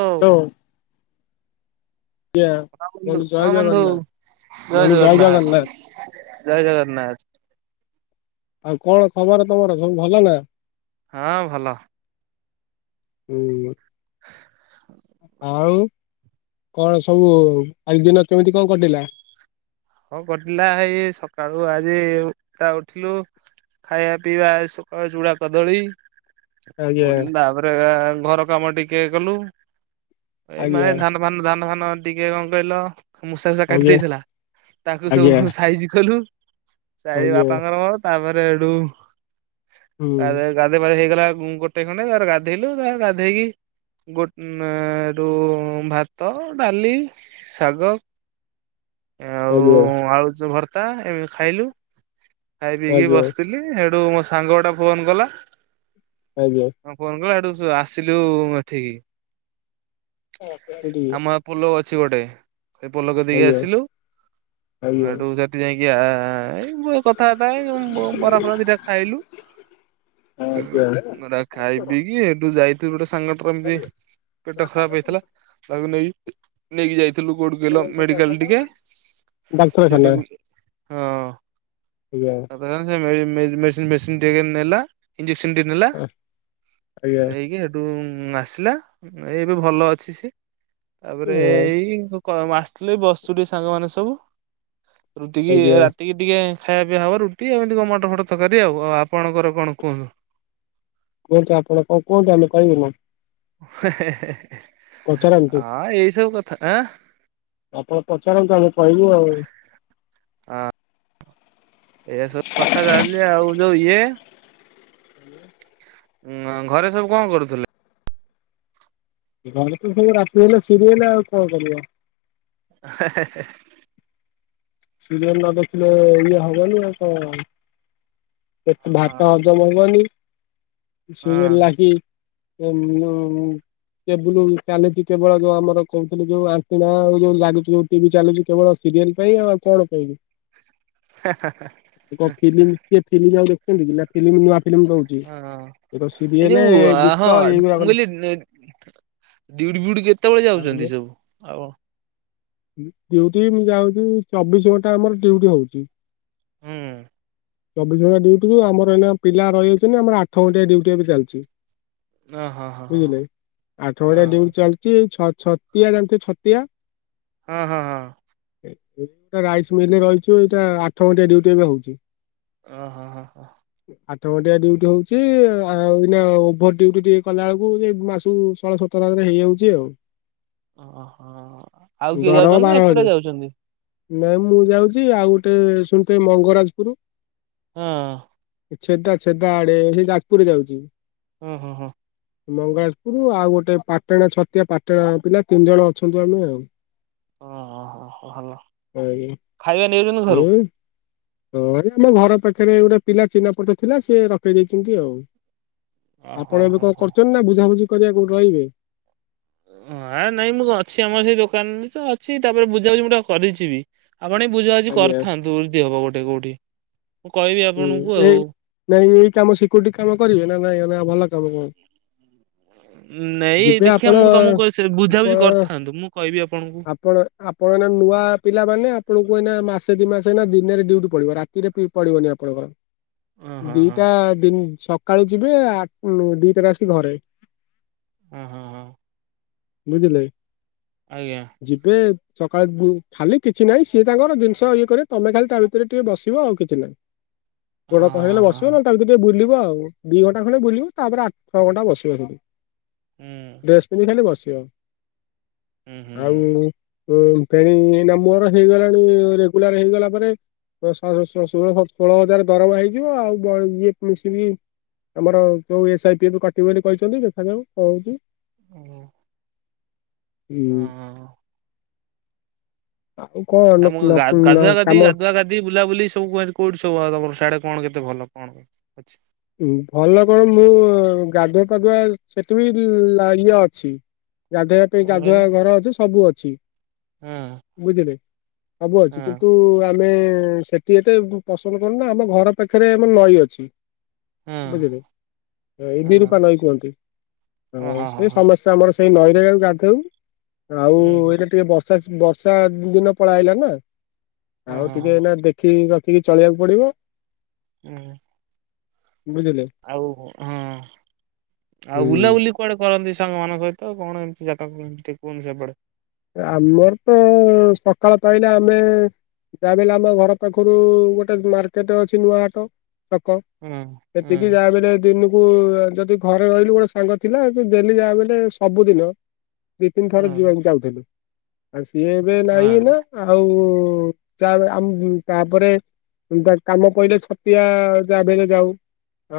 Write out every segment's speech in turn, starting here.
ହଉ ହାଲୋ। ହଁ ବନ୍ଧୁ, ହଁ ଜୟ ବନ୍ଧୁ, ଜଗନ୍ନାଥ ଜୟ ଜଗନ୍ନାଥ। ଜଏ ଜଗନ୍ନାଥ। ଆଉ କଣ ଖବର ତମର ସବୁ ଭଲ ନା? ହଁ ଭଲ। ହୁଁ। [unintelligible] ଆଉ କଣ ସବୁ ଆଜି ଦିନ କେମିତି କଣ କଟିଲା? କଁଅ କଟିଲା ହେଇ ସକାଳୁ ଆଜିଟା ଉଠିଲୁ। ଖାଇବା ପିଇବା ସକାଳୁ ଚୁଡା କଦଳୀ ଆଜ୍ଞା ଉଡିଲି ତାପରେ ଘର କାମ ଟିକେ କଲୁ ଏଇ ଆଜ୍ଞା ମାନେ ଧାନ ମାନେ ଧାନ ଫାନ ଟିକେ କଁ କହିଲ ମୂଷା ଫୂଷା କାଟି ଆଜ୍ଞା ଦେଇଥିଲା। ତାକୁ ଆଜ୍ଞା ସବୁ ସାଇଜି କଲୁ ସାଇ ଆଜ୍ଞା ବାପାଙ୍କର ମୋର ତାପରେ ହେଠଉ ହୁଁ ଗାଧ ଗାଧ ପାଧେ ହେଇଗଲା ଗୋଟେ ଖଣ୍ଡେ ତାର ଗାଧେଇଲୁ ତା ଗାଧେଇକି ଗୋ ରୁ ଭାତ ଡାଲି ଶାଗ ଆଉ ଆଜ୍ଞା। ଆଳୁ ଯୁ ଭର୍ତ୍ତା ଏମିତି ଖାଇଲୁ ଖାଇ ପିଇକି ଆଜ୍ଞା ବସିଥିଲି। ହେଠୁ ମୋ ସାଙ୍ଗ ଗୋଟେ ଫୋନ କଲା। ଆଜ୍ଞା। ହଁ ଫୋନ କଲା ହେଠୁ ଆସିଲୁ ଏଠିକି। ଆମ [unintelligible] ପୋଲ ଅଛି ଗୋଟେ ସେ ପୋଲକୁ କତିକି ଆସିଲୁ। ହେଠୁ ସେଠି ଯାଇକି ଆ ଇ କ କଥା ବାଥା ଏ ବରାଫରା ଦିଟା ଖାଇଲୁ ଆଜ୍ଞା ଆଜ୍ଞା ଆଜ୍ଞା। ରା ଖାଇପିଇକି ହେଠୁ ଯାଇଥିଲୁ ଗୋଟେ ସାଙ୍ଗ ଏମିତି ପେଟ ଖରାପ ହେଇଥିଲା ତାକୁ ନେଇକି ନେଇକି ଯାଇଥିଲୁ କଉଠି କହିଲ ମେଡିକାଲ ଟିକେ ସେଠି ଡାକ୍ତରଖାନା ହଁ ଆଜ୍ଞା [inaudible] ମେଡିସିନ୍ ଫେଡିସିନ୍ ଟିକେ ନେଲା। ଇଞ୍ଜେକ୍ସନ ଟେ ନେଲା ଆଜ୍ଞା ନେଇକି ହେ ସେଠୁ ଆସିଲା ଏବେ ଭଲ ଅଛି ସିଏ ତାପରେ ଏଇ କ ଆସିଥିଲେ ବସୁ ଟିକେ ସାଙ୍ଗମାନେ ସବୁ ରୁଟିିକି ଆଜ୍ଞା। ରାତିକି ଟିକେ ଖାଇବା ପିଇବା ହେବ ରୁଟି ଏମିତି କଣ ମଟର ଫଟର ତରକାରୀ ଆଉ ଆପଣଙ୍କର କଣ କୁହ? କୁହଁନ୍ତୁ ଆପଣ କଣ କୁହଁନ୍ତ ଆମେ କହିବୁ ନା ହେ ହେ ପଚାରନ୍ତୁ। ଅଁ ଏଇ ସବୁ କଥା ଏଁ? ଆପଣ ପଚାରନ୍ତୁ ଆମେ କହିବୁ ଆଉ? ଏୟା ସବୁ କଥା ତାହାଲେ ଆଉ ଯୋଉ ଇଏ ଉଁ ଘରେ ସବୁ କଁ କରୁଥିଲେ? ଘରେ ତ ସବୁ ରାତି ହେଲେ ସିରିଏଲ ଆଉ କଁ କରିବ ହେ ହେ ହେ। ସିରିଏଲ ନ ଦେଖିଲେ ଇଏ ହବନି ଆଉ କଁ ହବ ତ କେତେ ଭାତ ହଁ ହ ହଜମ ହବନୀ ହଁ ସିରିଏଲ ଲାଗି ମଁ କେବୁଲ ଚାଲିଚି କେବଳ ଯୋଉ ଆମର କହୁଥିଲି ଯୋଉ ଆଣ୍ଟିନା ଏଇ ଯୋଉ ଲାଗିଚି ଯୋଉ ଟିଭି ଚାଲୁଚି କେବଳ ସିରିଏଲ ପାଇଁ ଆଉ କଣ ପାଇଁ ଗପିବି [unintelligible] ନୂଆ ଫିଲ୍ମ ଦଉଚି ହଁ। ଏ ତ ଏ ସିରିଏଲେ ଗୀତ ଏଇଗୁଡ଼ାକ ଡିଉଟି ଫିଉଟି କେତବେଳେ ଯାଉଛନ୍ତି ସବୁ ଆଉ ଡିଉଟି ମୁଁ ଯାଉଚି ଚବିଶ ଘଣ୍ଟା ଆମର ଡିଉଟି ହଉଚି। ହୁଁ। ଚବିଶ ଘଣ୍ଟା ଡିଉଟି ଯେ ଆମର ଏଇନା ପିଲା ରହିଯାଇଛନ୍ତି ଆମର ଆଠ ଘଣ୍ଟିଆ ଡିଉଟି ଏବେ ଚାଲିଚି। ଓ ହଁ ହଁ ହଁ ବୁଝିଲେ ଆଠ ହଁ ଘଣ୍ଟିଆ ଡିଉଟି ଚାଲିଚି ଛ ଛତିଆ ଜାଣିଚ ଛତିଆ? ହଁ ହଁ ହଁ। ଗୋଟେ ଗାଳି ଶୁଣି ରହିଚୁ ଏଇଟା ଆଠ ଘଣ୍ଟିଆ ଡିଉଟି ଏବେ ହଉଚି। ଓହୋ ହଁ ହଁ। ଆଠ ଘଣ୍ଟିଆ ଡିଉଟି ହଉଚି ଏଇନେଆଉ ଓଭର ଡିଉଟି ଟିକେ କଲାବେଳକୁ ମାସକୁ ଷୋହଳ ସତର [unintelligible] ରେ ହେଇଯାଉଛି ଆଉ ଓହୋ ଆଉ କିଏ ଦରମା ଯାଉଛନ୍ତି ବାର ନା ହଜାର। ଏକୁଟିଆ ଯାଉଛନ୍ତି? ନାଇଁ ମୁଁ ଯାଉଛି ଆଉ ଗୋଟେ ଶୁଣିଥିବେ ମଙ୍ଗରାଜପୁର ହଁ। ଛେଦା ଛେଦା ଆଡେ ସେ ଯାଜପୁରରେ ଯାଉଛି। ହଁ ହଁ ହଁ। ମଙ୍ଗଳାଜପୁରରୁ ଆଉ ଗୋଟେ ପାଟଣା ଛତିଆ ପାଟଣା ପିଲା ତିନି ଜଣ ଅଛନ୍ତି ଆମେ ଆଉ ଓହୋ ଭଲ ଆଜ୍ଞା ଖାଇବା ନେଉଛନ୍ତି ଘରୁ? ଏଇ ହଁ ଆମ ଘର ପାଖରେ ଗୋଟେ ପିଲା ଚିହ୍ନା ପରିଚୟ ଥିଲା ସିଏ ରଖେଇ ଦେଇଛନ୍ତି ଆଉ। ଓହୋ ଆପଣ ଏବେ ହୋ କଣ ହୋ। କରୁଛନ୍ତି ନା ବୁଝାବୁଝି କରିବା କୋଉଠି ରହିବେ? ହଁ ନାଇଁ ମୁଁ ଅଛି ଆମର ସେଇ ଦୋକାନରେ ତ ଅଛି ତାପରେ ବୁଝାବୁଝି ମୁଁ ଗୋଟେ କରିଛିିବି। ଆପଣବି ବୁଝାବୁଝି ଆଜ୍ଞା କରିଥାନ୍ତୁ ଯଦିହବ ଗୋଟେ କୋଉଠି ମୁଁ କହିବି ହୁଁ ଆପଣଙ୍କୁ ଏଇ ଆଉ ନାଇଁ ଏଇ କାମ ସିକ୍ୟୁରିଟି କାମ କରିବେ ନା ନାଇଁ ନା ଭଲ କାମ କଣ? ନେଇଁ ଯିବେ ଦେଖିବା ଆପଣ ମୁଁ ତମକୁ ଆପଣ ବୁଝାବୁଝି କରିଥାନ୍ତୁ ମୁଁ କହିବି ଆପଣଙ୍କୁ। ଆପଣ ଆପଣ ଏଇନା ନୂଆ ପିଲାମାନେ ଆପଣଙ୍କୁ ଏଇନା ମାସେ ଦି ମାସେ ଦିନରେ ଡୁଉଟି ପଡିବ ରାତିରେ ପଡିବନି। ଓ ହୋ ଓ ହଁ ହଁ ଦିଟା ଦି ସକାଳୁ ଯିବେ ଆ ଦିଟାରେ ଆସିକି ଘରେ। ଓହୋ ହଁ ହଁ। ବୁଝିଲେ। ଆଜ୍ଞା। ଯିବେ ସକାଳେ ଖାଲି କିଛି ନାହିଁ ସିଏ ତାଙ୍କର ଜିନିଷ ଇଏ କରେ ତମେ ଖାଲି ତା ଭିତରେ ଟିକେ ବସିବ ଆଉ କିଛି ନାହିଁ। ଅ ଗୋଡ କ ହେଇଗଲେ ହଁ ବସିବ ନହେଲେତା ଭିତରେ ଟିକେ ବୁଲିବ ଆଉ ଦିଇ ଘଣ୍ଟା ଖଣ୍ଡେ ବୁଲିବ ତାପରେ ଆଠ ଛଅଘଣ୍ଟା ବସିବ ସେକି ହୁଁ ଡ୍ରେସ ପିନ୍ଧି ଖାଲି ବସିବ ହୁଁ ହୁଁ ଆଉ ଉ ଫେଣି ନା ମୋର ହେଇଗଲାଣି ରେଗୁଲାର ହେଇଗଲା ପରେ ଶ ଶଶ [unintelligible] ଷୋହଳ ହଜାର ଦରମା ହେଇଯିବ ଆଉ ଇଏ [unintelligible] ଆମର ଯୋଉ ଏସ୍ ଆଇ ପି କଟିବ ବୋଲି କହିଛନ୍ତି ଦେଖା ଯାଉ କଣ ହହୁଛି ହୁଁ ହୁଁ ହଁ। ଆଉ କଣ ଆ ମୁ ଗାୁଆ ଗାଧି କାମ ଗାଧଆଧି ବୁଲାବୁଲି ସବୁ କୁଆଡେ କୋଠି ସବୁ ଆଉ ତମର ସେଆଡେ଼ କଣ କେତେ ଭଲ କଣ ଅଛି ଭଲ କଣ ମୁଁ ଗାଧୁଆ ପାଧୁଆ ସେଠି ବି ଇଏ ଅଛି ଗାଧୋଇବା ପାଇଁ କଣ କହିଲେ ଗାଧୁଆ ଘର ଅଛି ସବୁ ଅଛି ହଁ ବୁଝିଲେ ସବୁ ଅଛି ହଁ କିନ୍ତୁ ଆମେ ସେ ଟିଏ ଏତେ ପସନ୍ଦ କରୁ ନା ଆମ ଘର ପାଖରେ ଆମର ନଈ ଅଛି ହଁ ବୁଝିଲେ ଏ ବି ହଁ ରୂପା ନଈଁ କୁହନ୍ତି ହଉ ଓ ହଁ ହଁ ସେ ହଁ ସମସ୍ତେ ଆମର ସେଇ ନଈରେ ଗା ଗାଧଉ ଆଉ ହୁଁ ଏଇଟା ଟିକେ ବର୍ଷା ବର୍ଷା ଦିନ ପଳ ହେଲା ନା ହଁ ଆଉ ହଁ ଟିକେ ହଁ ଏନା ଦେଖିକି ରଖିକି ଚଳେଇିବାକୁ ପଡିବ ହୁଁ ବୁଝିଲେ ଆଉ ହଁ ଆଉ ହୁଁ। ବୁଲାବୁଲି କୁଆଡେ କରନ୍ତି ସାଙ୍ଗମାନଙ୍କ ସହିତ କଣ ଏମିତି ଜାଗାତି କୁହନ୍ତି ସେପଟେ ଏ ଆମର ତ ସକାଳ ପାହିଲେ ଆମେ ଯାହାବି ହେଲେ ଆମ ଘର ପାଖରୁ ଗୋଟେ ମାର୍କେଟ ଅଛି ନୂଆ ହାଟ ଛକ ହୁଁ ହୁଁ ସେତିକି ଯାହା ବେଲେ ଦିନିକ୍ କୁ ଅ ଯଦି ଘରେ ରହିଲୁ ଗୋଟେ ସାଙ୍ଗ ଥିଲା ତେ ଡେଲି ଯାହା ବୋଇଲେ ସବୁଦିନ ବିପିନ ଥର ହଁ ଯିବାକୁ ଚାଉଛି। ଆ ସିଏ ଏବେ ହଁ ନାହିଁ ଏନା ଆଉ ତା ବା ଆମ ତାପରେ ଉଁ ତା କାମ ପହିଲେ ଛତିଆ ଯଭେଲେ ଯାଉ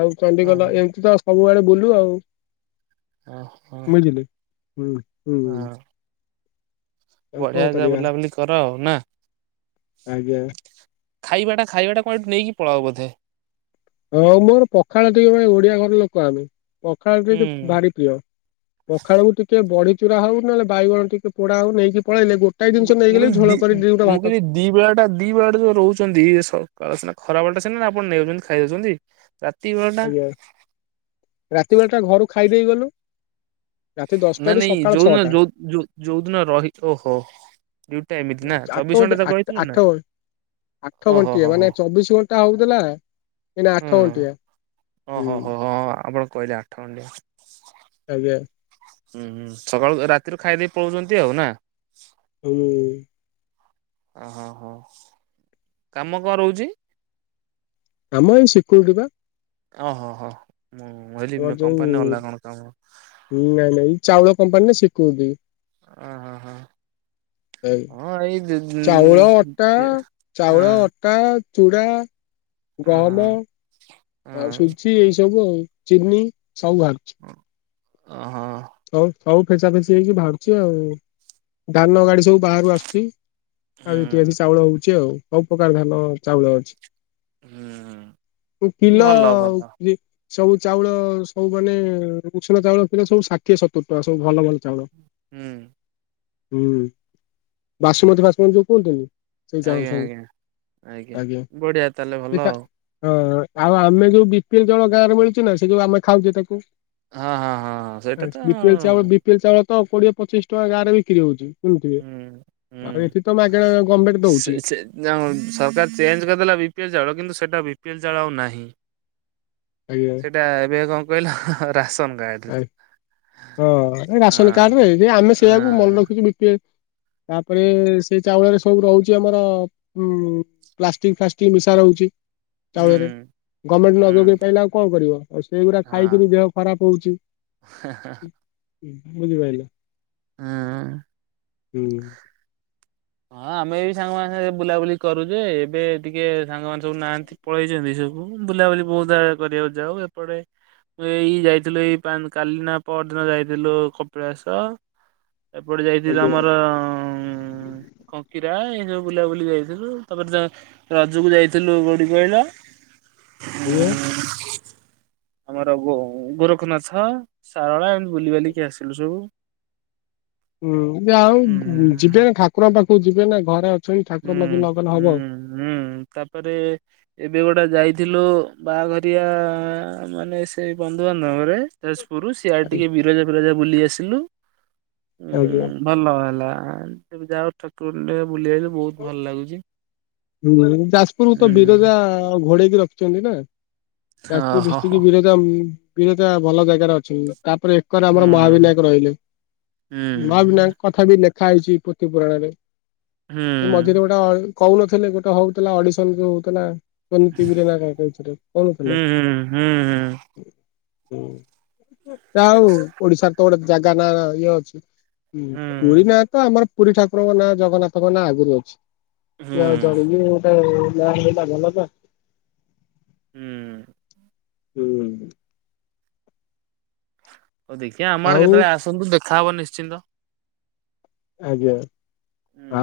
ଆଉ ଚଣ୍ଡିଖଲ ହଁ ଏମିତି ତ ସବୁ ଆଡେ ବୁଲୁ ଆଉ। ଅ ହ ବୁଝିଲେ ହୁଁ ହୁଁ ଆଉ କଣ ବଢିଆ ଯା କରିବା ବୁଲାବୁଲି କର ଆଉ ନା? ଆଜ୍ଞା ଖାଇବାଟା ଖାଇବାଟା କଣ ଏଠୁ ନେଇକି ପଳାଅ ବୋଧେ? ହଁ ମୋର ପଖାଳ ଟିକେ ଭାଇ ଓଡିଆ ଘର ଲୋକ ଆମେ ପଖାଳ ଟିକେ ହୁଁ ଭାରି ପ୍ରିୟ। ପଖାଳକୁ ଟିକେ ବଢି ଚୁରା ହଉ ନହେଲେ ବାଇଗଣ ଟିକେ ପୋଡା ହଉ ନେଇକି ପଳେଇଲେ ଗୋଟ କାଇଁ ମୁଁ ଜିନିଷ ମୁଁ ନେଇଗଲେ କହିଲି ଦି ଝୋଳ କରି ଦିଗୋଟା ମୁଁ ଭାତ କହିଲି ଦି ବେଳାଟା ଦି ବେଳାଟା ଯୋଉ ରହୁଛନ୍ତି ସକାଳ ସିନା ଖରା ବଳ ଟା ସିନା ଆପଣ ନେଇ ଯାଉଛନ୍ତି ଖାଇଦଉଛନ୍ତି। ରାତି ବର୍ଷ ଆଜ୍ଞା ରାତି ବେଳ ଟା ଘରୁ ଖାଇଦେଇ ଗଲୁ। ରାତି ନାଇଁ ଦଶଟାରୁ ନାଇଁ ସକାଳ ଯୋଉଦିନ ଛଅଟା ଯୋଉ ଯଉ ଯୋଉଦିନ ରହି ଓହୋ ଡ୍ୟୁଟି ଟା ଏମିତି ନା ଆଠ ଚବିଶ ଘଣ୍ଟି ଘଣ୍ଟା ତ ଆଠ କହିଥିଲେ ଆଠ ନା? ଆଠ ଓହୋ ହୋ ଘଣ୍ଟିଆ ହୋ ମାନେ ଚବିଶ ଘଣ୍ଟା ହଉଥିଲା ଏଇନା ହୁଁ। ଆଠ ଘଣ୍ଟିଆ। ହୁଁ ଓହୋ ହୋ ହଁ ଆପଣ କହିଲେ ଆଠ ଖଣ୍ଡିଆ। ଆଜ୍ଞା ହୁଁ ହୁଁ ସକାଳୁ ରାତିରୁ ଖାଇଦେଇ ପଳୋଉଛନ୍ତି ଆଉ ନା। ହୁଁ ଅ ହ ହୋ କାମ କଣ ରହୁଛି? କାମ ଏଇ ସିକ୍ୟୁରିଟି ବା। ଓହୋ ହୋ ଆମର ମୁଁହିଲି ଯୋଉ କମ୍ପାନୀରେ ଅଲା କଣ କାମ। ନାଇଁ ନାଇଁ ଚାଉଳ କମ୍ପାନୀରେ ସିକ୍ୟୁରିଟି। ଓଁ ହ ହ ଅଁଏଇ ଦି ଦି ଦି ହଁ କା ଚୁଡ଼ା ଗହମ ହଁ ଆଉ ହଁ। ସୁଜି ଏଇ ସବୁ ଆଉ। ଚିନି ସବୁ ବାହାରୁଚି। ଓହୋ। ଆଉ ଆଉ ଫେସା ଫେସିି ହେଇକି ବାହାରୁଛି ଆଉ ଧାନ ଗାଡି ସବୁ ବାହାରୁ ଆସୁଛି ଆଉ ଏଠିକି ହୁଁ ଚାଉଳ ହଉଛି ଆଉ ସବୁ ପ୍ରକାର ଧାନ ଚାଉଳ ଅଛି। ହୁଁ ଓ କିିଲ ଭଲ ଭଲ କି ସବୁ ଚାଉଳ ସବୁ ମାନେ ଉଷୁନା ଚାଉଳ କିଲ ସବୁ ଷାଠିଏ ସତୁର ଟଙ୍କା ସବୁ ଭଲ ଭଲ ଚାଉଳ ହୁଁ ହୁଁ ବାସୁମତୀ ବାସୁମତୀ ଯୋଉ କୁହନ୍ତିନି? ସେଇ ଚାଉଳ ଆଜ୍ଞା ସବୁ ଆଜ୍ଞା ଆଜ୍ଞା ବଢିଆ ତାହେଲେ ଭଲ ଆଉ। ହଁ ଆଉ ଆମେ ଯୋଉ ବିପିଲ ଚାଉଳ ଗାଁରେ ମିଳିଛି ନା ସେ ଯୋଉ ଆମେ ଖାଉଛେ ତାକୁ ଅ ହଁ ହଁ ହଁ ସେଇଟା ତ ବାସ ବି ପିଏଲ ଚାଉଳ ବିି ପିଏଲ ଚାଉଳ ତ କୋଡିଏ ପଚିଶ ଟଙ୍କା ଗାଁରେ ବିକ୍ରି ହଉଛି। ଶୁଣିଥିବେ ହୁଁ ହୁଁ ଆ ଏଠି ତ ମାଗଣା ଗଭମେଣ୍ଟ ଦଉଛି। ଯାଉଁନ ସରକାର ଚେଞ୍ଜ କରିଦେଲା ବି ପିଏଲ ଚାଉଳ କିନ୍ତୁ ସେଇଟା ବି ପିଏଲ ଚାଳ ଆଉ ନାହିଁ। ଆଜ୍ଞା। ସେଟା ଏବେ କଣ କହିଲ ରାସନ କାର୍ଡରେ ଆ ଅ ଏ ରାସନ ହଁ କାର୍ଡରେ ଆମେ ହଁ ସେଇଆକୁ ମନେ ରଖିଛୁ ବିପିଏଲ ତାପରେ ସେ ଚାଉଳରେ ସବୁ ରହୁଚି ଆମର ଉଁ ପ୍ଲାଷ୍ଟିକ ଫ୍ଲାଷ୍ଟିକ ମିଶା ରହୁଚି। ହୁଁ ଚାଉଳରେ ହୁଁ ଗଭର୍ଣମେଣ୍ଟ [unintelligible] ପାଇଲେ ଆଉ କଣ କରିବ ଆଉ ସେଇଗୁଡା ଖାଇକି ହଁ। ଦେହ ଖରାପ। ହଉଛି ବୁଝିପାଇଲେ। ହୁଁ। ହଁ ଆମେ ବି ସାଙ୍ଗମାନଙ୍ଗ ବୁଲାବୁଲି କରୁଛେ ଏବେ ଟିକେ ସାଙ୍ଗମାନେ ସବୁ ନାହାନ୍ତି। ପଳେଇଛନ୍ତି ସବୁ ବୁଲାବୁଲି ବହୁତ ଜାଗା କରିବାକୁ ଯାଉ ଏପଟେ ଏଇ ଯାଇଥିଲୁ ଏଇ କାଲିନା ପରଦିନ ଯାଇଥିଲୁ କପିଳାସ। ଏପଟେ ଯାଇଥିଲୁ ଆଜ୍ଞା ଆମର ଅ କଙ୍କିରା ଏଇ ସବୁ ବୁଲାବୁଲି ଯାଇଥିଲୁ ତାପରେ ଯା ରଜକୁ ଯାଇଥିଲୁ କୋଉଠି କହିଲ? ଆଜ୍ଞା। ଆମରୋ ଗୋ ଗୋରଖନାଥ ସାରଳା ଏମିତି ବୁଲିବାଲିିକି ଆସିଲୁ ସବୁ। ହୁଁ ଆଉ ହୁଁ। ଯିବେ ନା ଠାକୁରଙ୍କ ପାଖକୁ ଯିବେ ନା ଘରେ ଅଛ ହୁଁ ଠାକୁଙ୍କ ପାଖରେ ନଗଲେ ହବ। ହୁଁ ହୁଁ ତାପରେ ଏବେ ଗୋଟେ ଯାଇଥିଲୁ ବାହାଘରିଆ ମାନେ ସେଇ ବନ୍ଧୁବାନ୍ଧବରେ। ଯାଜପୁରୁ ସେଆଡେ ଟିକେ ବିରଜା ଫିରଜା ବୁଲି ଆସିଲୁ। ଆଜ୍ଞା ଭଲ ହେଲା ଯାଅ ଠାକୁରଙ୍କୁ ଟେ ବୁଲିଆଇଲୁ ବହୁତ ଭଲ ଲାଗୁଛି। ହୁଁ ଯାଜପୁରକୁ ତ ହୁଁ ବିରଜା ଘୋଡେଇକି ରଖିଛନ୍ତି ନା ହଁ ଯାଜପୁର ହଁ ଡିଷ୍ଟ୍ରିକ୍ଟ ବିରଜା [unintelligible] ବିରଜା ଭଲ ଜାଗାରେ ଅଛନ୍ତି ତାପରେ ଏକରେ ଆମର ହଁ ମହାବିନାୟକ ରହିଲେ ହୁଁ ମହାବିନାୟକ କଥା ବି ଲେଖା ହେଇଛି ପୃଥୀ ପୁରାଣ ରେ। ହୁଁ। [unintelligible] କହୁନଥିଲେ ଗୋଟେ ହଉଥିଲା ଅଡିସନ ଯୋଉଁ ହଉଥିଲା। [unintelligible] ଟିଭିରେ ନା କଣ କହୁଥିଲେ କହୁନଥିଲେ? ହୁଁ ହୁଁ ହୁଁ ହୁଁ ଯା ଆଉ ଓଡିଶାର ତ ଗୋଟେ ଜାଗା ନା ଇଏ ଅଛି। ହଁ ହୁଁ ପୁରୀ ନାଁ ତ ଆମର ପୁରୀ ଠାକୁରଙ୍କ ନାଁ ଜଗନ୍ନାଥଙ୍କ ନାଁ ଆଗରୁ ଅଛି। ହୁଁ ଆଉ ହୁଁ ଚଢିକି ଗୋଟେ [unintelligible] ହେଇଲା ଭଲ ନା। ହୁଁ। ହୁଁ। ଦେଖିବା ଆମ ଆଡେ ଆଉ କେତେବେଳେ ଆସନ୍ତୁ ଦେଖାହବ ନିଶ୍ଚିନ୍ତ। ଆଜ୍ଞା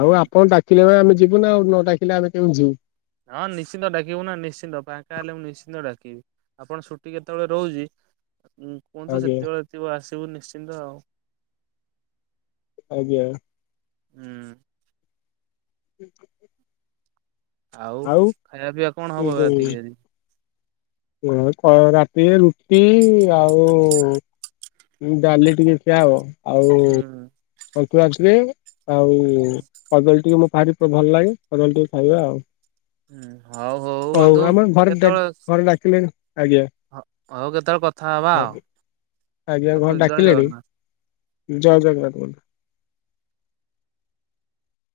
ଆଉ ଆପଣ ଡାକିଲେ ଆମେ ଯିବୁ ନା ଆଉ ନଡାକିଲେ ଆମେ କେମିତି ଯିବୁ? ହଁ ନିଶ୍ଚିନ୍ତ ଡାକିବୁ ନା ନିଶ୍ଚିନ୍ତ ପାଙ୍କା ହେଲେ ମୁଁ ନିଶ୍ଚିନ୍ତ ଡାକିବି ଆପଣ ଛୁଟି କେତେବେଳେ ରହୁଚି ଉ ଉ ଆଜ୍ଞା ସେତେବେଳେ ଥିବ ଆସିବୁ ନିଶ୍ଚିନ୍ତ ଆଉ ଆଜ୍ଞା। ହୁଁ। [unintelligible] ଆଉ ଖିଆ ପିଇ କଣ ହବ ରାତି କିି ଆଜି? ଉ ଅ ରାତିରେ ରୁଟି ଆଉ ଡାଲି ଟିକେ ଖିଆହବ ଆଉ ହୁଁ [unintelligible] କଦଳୀ ଟିକେ ମୁଁ ଭାରି ଭଲ ଲାଗେ କଦଳୀ ଟିକେ ଖାଇବା ଆଉ ହୁଁ। ହଉ ହଉ ବନ୍ଧୁ ଆମର ଘରେ ଡାକି ଘରେ ଡାକିଲେ ଆଜ୍ଞା। ହ ହଉ କେତେବେଳେ କଥା ହବା ହଉ ଆଜ୍ଞା ଘରେ ରଖୁଚି ଜୟ ଡାକିଲେଣି ଜଗନ୍ନାଥ। ଜୟ ଜଗନ୍ନାଥ।